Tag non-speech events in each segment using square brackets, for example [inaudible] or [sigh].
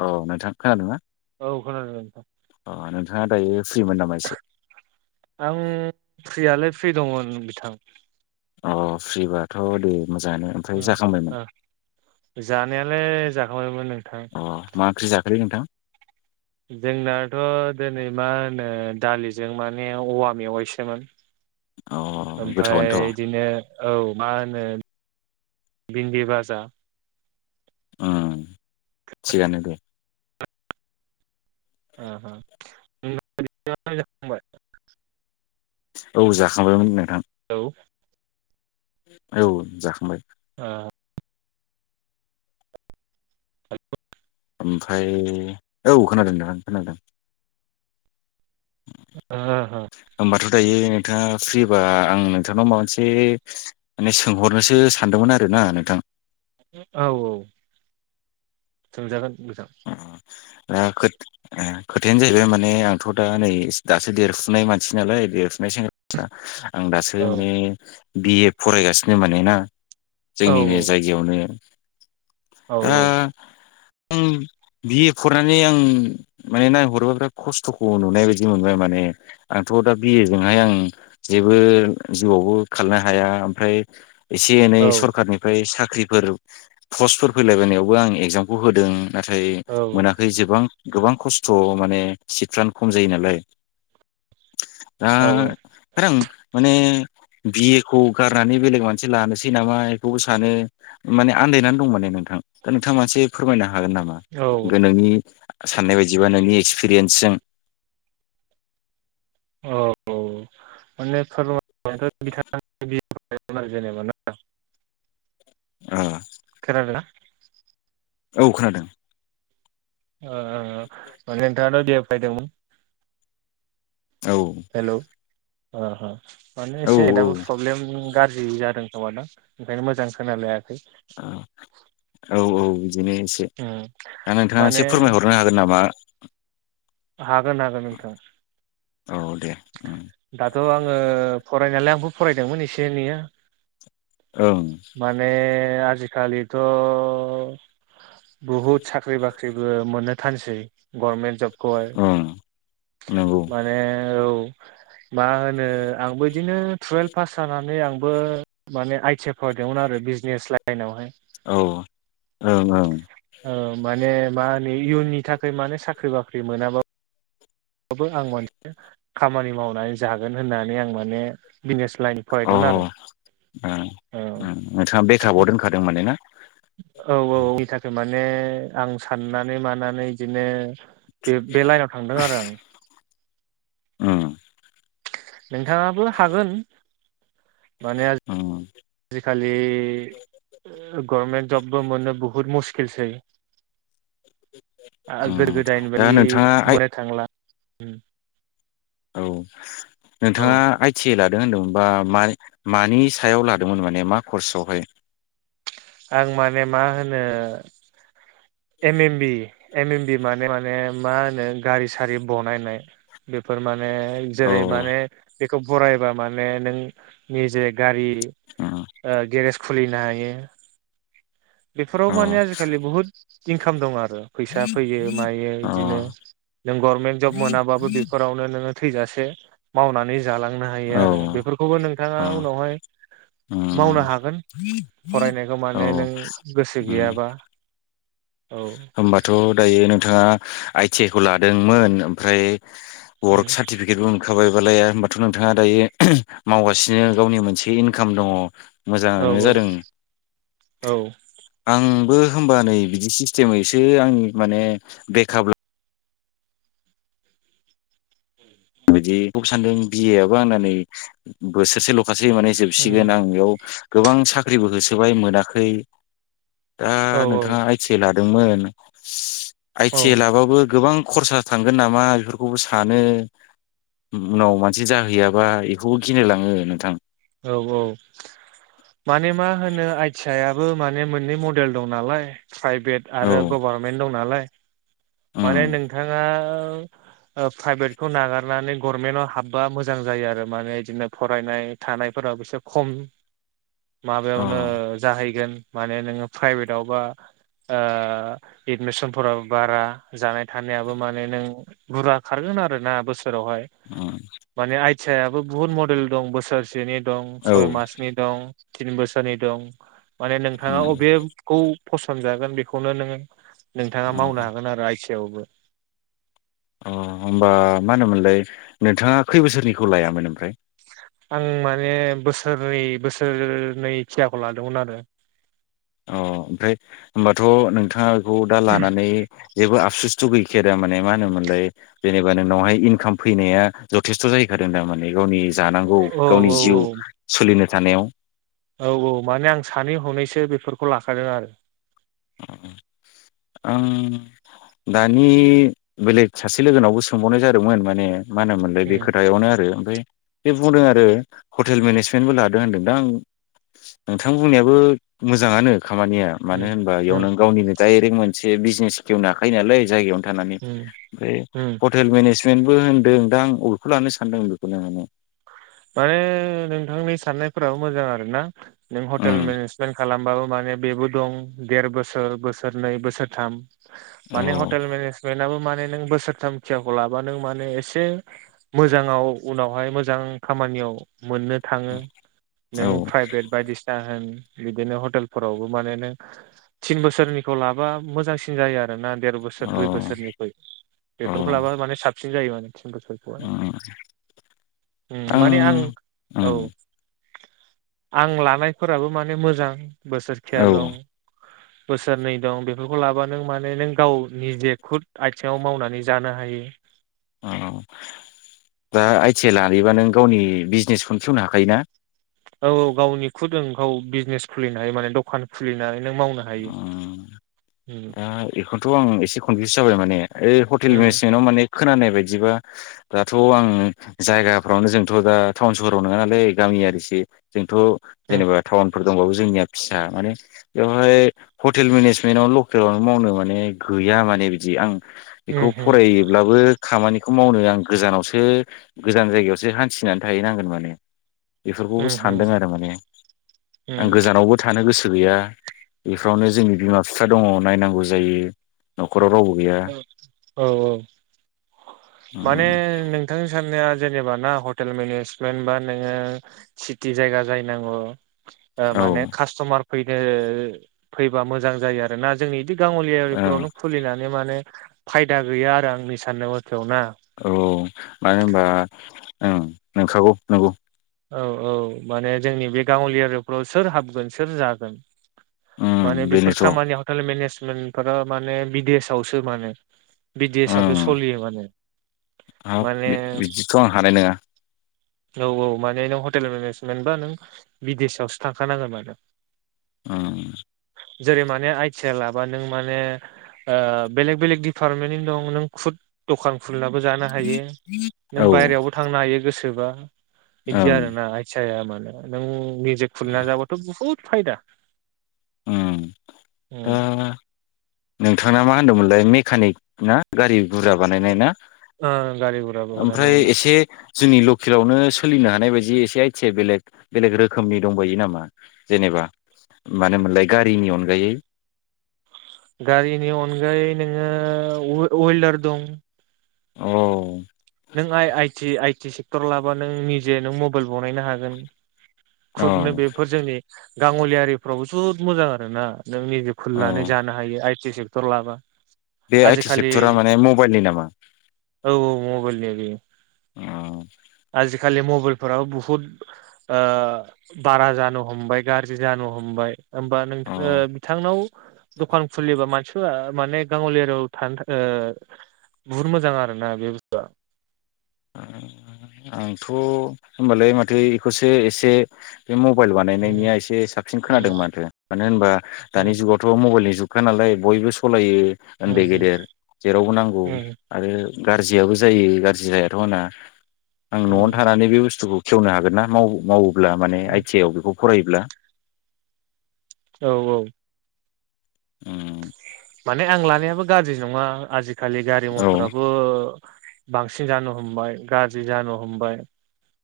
औ [inaudible] नोंथां खोनादों ना? औ खोनादों। अ नोंथाङा दायो फ्रिमोन नामा एसे? आं फ्रियालाय फ्रि दंमोन बिथां। अ फ्रिबाथ' दे मोजाङानो ओमफ्राय जाखांबायमोन? जानायालाय जाखांबायमोन नों अ मा ओंख्रि जाखोलै नोंथां? जोंनाथ' दिनै मा होनो दालिजों माने औवा मेवाइसोमोन। अ ओमफ्राय गोथावआनोथ' इदिनो औ मा होनो भिन्दि बाजा। उम थिगानो दे। ओ ओ [inaudible] औ जाखांबायमोन नोंथां। औ। औ जाखांबाय। ओ। [unintelligible] ओमफ्राय औ खोनादों नोंथां खोनादों। हो हो। होमबाथ' दायो नोंथाङा फ्रिबा आं नोंथांनाव माबा मोनसे माने सोंहरनोसो सानदोंमोन आरोना नोंथां। औ औ। सों जागोन। मोजां। दा खोथ खोथायानो जाहैबाय माने आंथ' दा नै दासो देरफुनाय मानसि नालाय देरफुनाय सेंग्रा सा आं दासो औ माने बि-ए फरायगासिनो माने ना। औ जोंनिनो जायगायावनो औ दा [inaudible] बि-ए फरायनानै आं माने नायहरोबा बिराद खस्थ'खौ नुनाय बायदि मोनबाय माने आंथ' दा बि-ए जों हाय आं जेबो जिउआवबो खालामनो हाया ओमफ्राय एसे एनै औ सरखारनिफ्राय सा ख्रिफोराव। पसफोर फैलायबायनायावबो आं एक जामखौ होदों। नाथाय मोनाखै एसेबां गोबां खस्थ' माने सिटफ्रानो खम जायो नालाय। दा औ ओंखायनो आं माने बि-ए खौ गारनानै बेलेग मोनसे लानोसै नामा इखौबो सानो माने आन्दायनानै दं माने नोंथां दा नोंथाङा एसे फोरमायनो हा हागोन नामा? औ [unintelligible] साननाय बायदिबा नोंनि एक्सपिरियेन्सजों [unintelligible] [unintelligible] [unintelligible] जेनेबा ना। ओ। खोनादों ना। [inaudible] औ खोनादों। ओ मानि [unintelligible] फायदों औ। ओ ओ माने औ एसे दाबो प्रब्लेम गाज्रि जादों। [unintelligible] ओंखायनो मोजां [unintelligible] औ औ बिदिनो एसे उम दा नोंथाङा माने एसे फोरमायहरनो हागोन नामा? हागोन हागोन नोंथां। औ दे ओं दाथ' आङो फरायनायालाय फरायदोंमोन एसे एनैया। माने आजि खालिथ' बहुत साख्रि बाख्रिबो मोनो। थानसै गभार्नमेन्ट जबखौहाय ओं नंगौ माने औ [inaudible] मा होनो आंबो इदिनो टुवेल्भ पास जानानै आंबो माने आइ टि आइ फरायदोंमोन आरो बिजनेस लाइनवहाय औ ओं औ माने मा होनो इयुननि थाखाय माने साख्रि बाख्रि मोनाब्ला बो आं मानसे खामानि मावनानै जागोन होननानै आं माने बिनेस अ अ ओ नोंथाङा बेकआपआव दोनखादों माने ना? नो आं साननानै मानानै बिदिनो बे बे लाइनाव थांदों आरो आं। अ नोंथाङाबो हागोन माने आजिखालि गभर्मेन्ट जबबो मोननो बहुत मुस किलसै ओ उम गोदो गोदायनि दा नोंथाङा बायदि आइ मोननो थांला। उम औ औ नोंथाङा आइ टि आइ लादों होनदोंमोन। बा मा मानि सायाव लादोंमोन माने मा खर्सआवहाय? आं माने मा होनो M M B M M B माने माने मा होनो गारि सारि बनायनाय बेफोर मा ने औ जेरै माने‌ बे खौ बरायबा माने नों निजे गारि औ ओ गेरेश खुलिनो हायो। बेफोराव अ माने आजिखालि बुहुद इनखाम दं आरो फैसा फैयो मायो इदिनो नों गरमेन्ट जब मोनाबाबो बेफोरावनो नोङो थैजासे मावनानै जालांनो हायो औ आरो बेफोरखौबो नोंथाङा अ उनावहाय मावनो उम हागोन फरायनाय औ माने नों गोसो उम गैयाबा औ होमबाथ' दायो नों थाङा आइ टि आइ खौ लादोंमोन ओमफ्राय वर्क सार्थिफिकेटबो मोनखाबाय। बालाया होमबाथ' नोंथाङा दायो [unintelligible] मावगासिनो गावनि मोनसे इनखाम दङ' औ मोजाङानो औ जादों औ आं बो होमबा नै बिदि सि थिममैसो आं माने बेकआप ला बिदि ब‍' सानदों बि ए आबो आंना नै बोसोरसेल' खासे माने उम जोबसिगोन आं बेयाव गोबां साख्रिबो होसोबाय मोनाखै। दा औ नोंथाङा आइ टि आइ लादोंमोन। आइ औ थि आइ लाबाबो गोबां खरसा थांगोन नामा बेफोरखौबो सानो। उनाव मानसि जाहैयाबा इखौबो गिलायलाङो नोंथां। औ औ माने मा होनो आइ थि आइया बो माने मोननै मडेल दं नालाय। फ्राइभेट औ आरो गबारमेन्ट दं नालाय। माने उम नोंथाङा ओ फ्राइभेटखौ नागारनानै गरमेनाव हाबबा मोजां जायो आरो माने बिदिनो फरायनाय थानायफोराबो से खम अ माबायावनो जाहैगोन। माने नोङो फ्राइभेटआवबा ओ एडमिसन फोराबो बारा। जानाय थानायाबो माने नों बुरला खारगोन आरो ना बोस फोरावहाय उम माने आइ आदसायाबो बहुत मडेल दं बोसोरसेनि दं औ सय मासनि दं। तिन बोसोरनि दं। माने नोंथाङा उम अबेखौ फसन जागोन बेखौनो नोङो नोंथाङा मावनो उम हागोन आरो आइ सेवबो। अ होमबा माहोनोमोनलाय नोंथाङा खै बोसोरनिखौ लायामोन ओमफ्राय? आं माने बोसोरनै बोसोरनै खियाखौ लादोंमोन आरो अ ओमफ्राय होनोमबाथ' नोंथाङा खौ दा लानानै जेबो सुस्थ' गैखाया माने मा होनोमोनलाय जेनेबा नोंनावहाय इनकाम फैनाया जथेस्थ' जाहैखादों थामाने गावनि जानांगौ औ गावनि जिउ औ सोलिनो। थानायाव। औ औ माने आं सानै हनैसो बेफोरखौ लाखादों आरो आं दानि बेलेग सासे लोगोनावबो सोंबावनाय जादोंमोन माने मा होनोमोनलाय बे उम खोथायावनो आरो ओमफ्राय बे बुंदों आरो हटेल मेनेजमेन्टबो लादों होनदों दा आं नोंथां बुंनायाबो मोजाङानो खामानिया मानो उम होनबा उम बेयावनों गावनिनो डाइरेक्ट मोनसे बिजनेस खेवनो हाखायो नालाय जायगायावनो जानानै उम ओमफ्राय उम हटेल मेनेज ट्रेन्टबो होनदों दा आं अबेखौ लानो सानदों बेखौनो माने माने नोंथांनि साननायफोराबो मोजां आरोना नों हटेल उम मेनेजमेन्ट खालामबाबो माने बेबो दं देर बोसोर बोसोरनै बोसोरथाम औ माने हटेल मेनेजमेन्टआबो मा नों बोसोरथामखियाखौ लाबा नों माने एसे मोजांयाव उनावहाय मोजां खामानियाव मोननो थाङो नों औ प्राइभेट बायदिसिना होन बिदिनो हटेलफोरावबो माने नों थिन बोसोरनिखौ लाबा मोजांसिन जायो आरो आरोना देर बोसोर औ दुइ बोसोरनि औ बेफोरखौ लाबा माने साबसिन जायो मान थिन बोसोरखौहाय उम उम माने आं औ ओं आं लानायफोराबो माने मोजां बोसोर खिया औ दं बोसोरनै दं बेफोरखौ लाबा नों माने नों गाव निजे खुद आथिङाव मावनानै जानो हायो औ दा आइ टि आइ लायैबा नों गावनि बिजनेसखौनो खेवनो हाखायोना औ औ गावनिखुदुं औ बिजनेस खुलिनय माने दखान खुलिनाय नों मावनो हायो उम ओ बेखौनोथ' आं एसे कनफिउस जाबाय माने ओइ हटेल उम मेनेजमेन्टाव माने खोनानाय बायदिबा दाथ' आं जायगाफ्रावनो जोंथ' दा टाउन सहराव नङा नालै गामियारिस जों थ' उम जेनेबा थावां फोर दं जोंनिआ फिसा माने बेआवनोलोय हटेल मेन्ज मेनावल खोलां मावनो माने गैया माने बिदि आं बेखौ उम फरायोब्लाबो खामानिखौ मावनो आं गोजानावसो गोजान जायगायावसो हान्थिनानै थाहैनांगोन माने। बेफोरखौबो उम उम सानदों आरो माने आं उम गोजानावबो थानो गोसो। गैया बेफोरावनो जोंनि बिमा बिफ दङ नायनांगौ जायो। रावबो गैया औ औ। माने नोंथांनि सान्नाया। जेनेबा ना हटेल मेनेजमेन्ट बा नोङो सिटि जायगा जाहोयनांगौ। ओ औ माने कास्ट'मार। फैनो फैबा मोजां जायो आरो ना जोंनि। बिदि गाङलिआ फोरावनो खुलिनानै माने। फायदा गैया आरो आंनि साननायावाथ'। औ मानो होनबा। ओं नंखागौ नंगौ। औ औ माने जोंनि बे गांलिआ एरियाफ्राव सोर हाबगोन सोर जागोन। उम माने बेफोर बेनोथ' खामानि हटेल मेनेज मेनफोरा माने बिदि सावसो माने अ बिदेशआवसो सोलियो माने हाब माने बिदिथ' आं हानाय नङा। औ औ माने। बे नों हटेल मेनेजमेन्ट बा नों बिदेस आआवसो थांखानांगोन आरो। उम जेरै माने आइ- आइ टिआइ लाबा‌नों माने ओ बेलेग बेलेग दिफारमेन्टनि दं नो खुद दखान खुलनाबो जानो हायो औ नों बायहेरायावबो थांनो हायो गोसो सोरबा। दिग ओं जागोन‌ आइ टिआइआ माने नों। निजे खुलिना जाबथ' बहुत। फायदा। उम दा। नोंथांआ‌ मा होनदोंमोनलाय मेकानिक। ना गारि गुरा बानायनाय ना गारि गुरा बहरानो ओमफ्राय एसे। जोंनि लकेलावनो सोलिनो हानाय बायदि एसे आइथिया बेलेग बेलेग रोखोमनि दंबायो नामा जेनेबा मानो मोनलाय गारिनि अनगायै गारिनि अनगायै नोङो उवेलदार दं औ। नों आइ-आइटि-आइटि सेक्टर लाब्ला नों निजे नों मबाइल बनायनो हागोन। खुदनो औ बेफोर जोंनि गाङलिय आरि फ्रावबो थ'। मोजां आरो ना। नों निजे औ खुलिनानै जानो हायो आइटि जों। थर लाबा। बे आइ टि आजिखालि सेक्टरा माने मबाइलनि नामा? बे-बे। अ। आजिखालि मबाइलफोराव बुहुद ओ बारा जानो हमबाय गाज्रि जानो हमबाय। होमबा नोंथां अ ओ बिथांनाव। दखान खुलिबा मानसिफोरा माने गाङलियाआरि‌ थानो थाखाय ओ बुहुत मोजां आरो ना बे बुस्थुआ। ओ आंथ' होनबालाय माथो एखौसो एसे। बे मबाइल उम बानायनायनिया एसे साबसिन उम खोनादों माथो मानो होनबा दानि उम जुगावथ' मबाइलनि जुग। अखा नालाय बयबो सलायो। उम उन्दै, गेदेर जेरावबो नांगौ उम आरो। गाज्रियाबो जायो गाज्रि जाया। दना। आं न'आवनो उम थानानै बे बुस्थुखौ। खेवनो हागोनना माव-माव। ब्ला माने उम आइ-थि -आइ आव बेखौ। फरायोब्ला। औ-औ। ओम। माने आं लानायाबो गाज्रि नङा आजिग। खालि गारि औ मथराबो। बांसिन जानो हमबाय गाज्रि जानो हमबाय।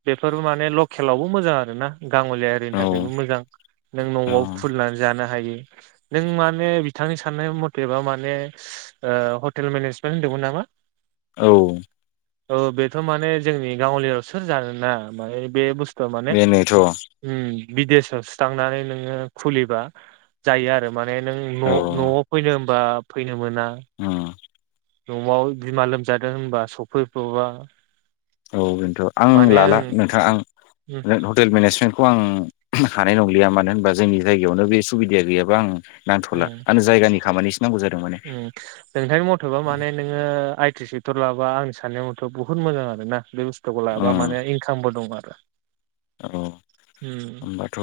बेफोर माने लकेलावबो मोजां आरो। नों ना। गाङलिया आरिनि औ थाखायबो मोजां नों औ न'आव खुलिनानै जानो हायो। नों माने बिथांनि सो। साननाय मत। बेबा माने ओ हटेल मेनेजमेन्ट होन्दोंमोन नामा? औ। औ बेथ' माने जोंनि गाङलियाव सेल जागोनना माने बे बुस? त' माने बेनोथ' उम। बिदेसआव सो थांनानै नोङो खुलिबा जायो आरो। माने नों औ न'-न'आव। ओमबा फैनो मोना। उम न'आव बिमा लोमजादों होनबा सफैब्रबा। औ बेन्थ' आं माने लाला ओं नोंथां आं उम जों हटेल मेनेजमेन्टखौ आं उम हानाय नंलिया मानो होनबा जोंनि जायगायावनो बे सुबिदाया गैयाबा आं नांथ'ला उम आंनो जायगानि खामानिस उम नोंथांनि मथेबा माने नोङो आइ टि सेक्टर लाबा आं साननायावथ' बुहुत मोजां आरो ना बे बुस थुखौ लाबा उम माने इनकामबो दं आरो। औ उम होमबाथ'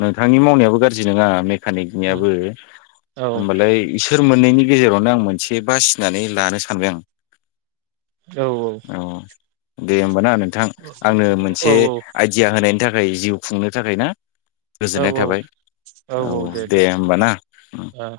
नोंथांनि मावनायाबो गाज्रि नोङा उम मेकानिकनियाबो औ होमबालाय इसोर मोननैनि गेजेरावनो आं मोनसे बासिनानै लानो सानबाय आं। औ औ दे होमबाना नोंथां आंनो औ मोनसे आइडिया होनायनि थाखाय जिउ खुंनो जागायना। औ गोजोननाय औ थाबाय औ दे होमबाना उम। ओ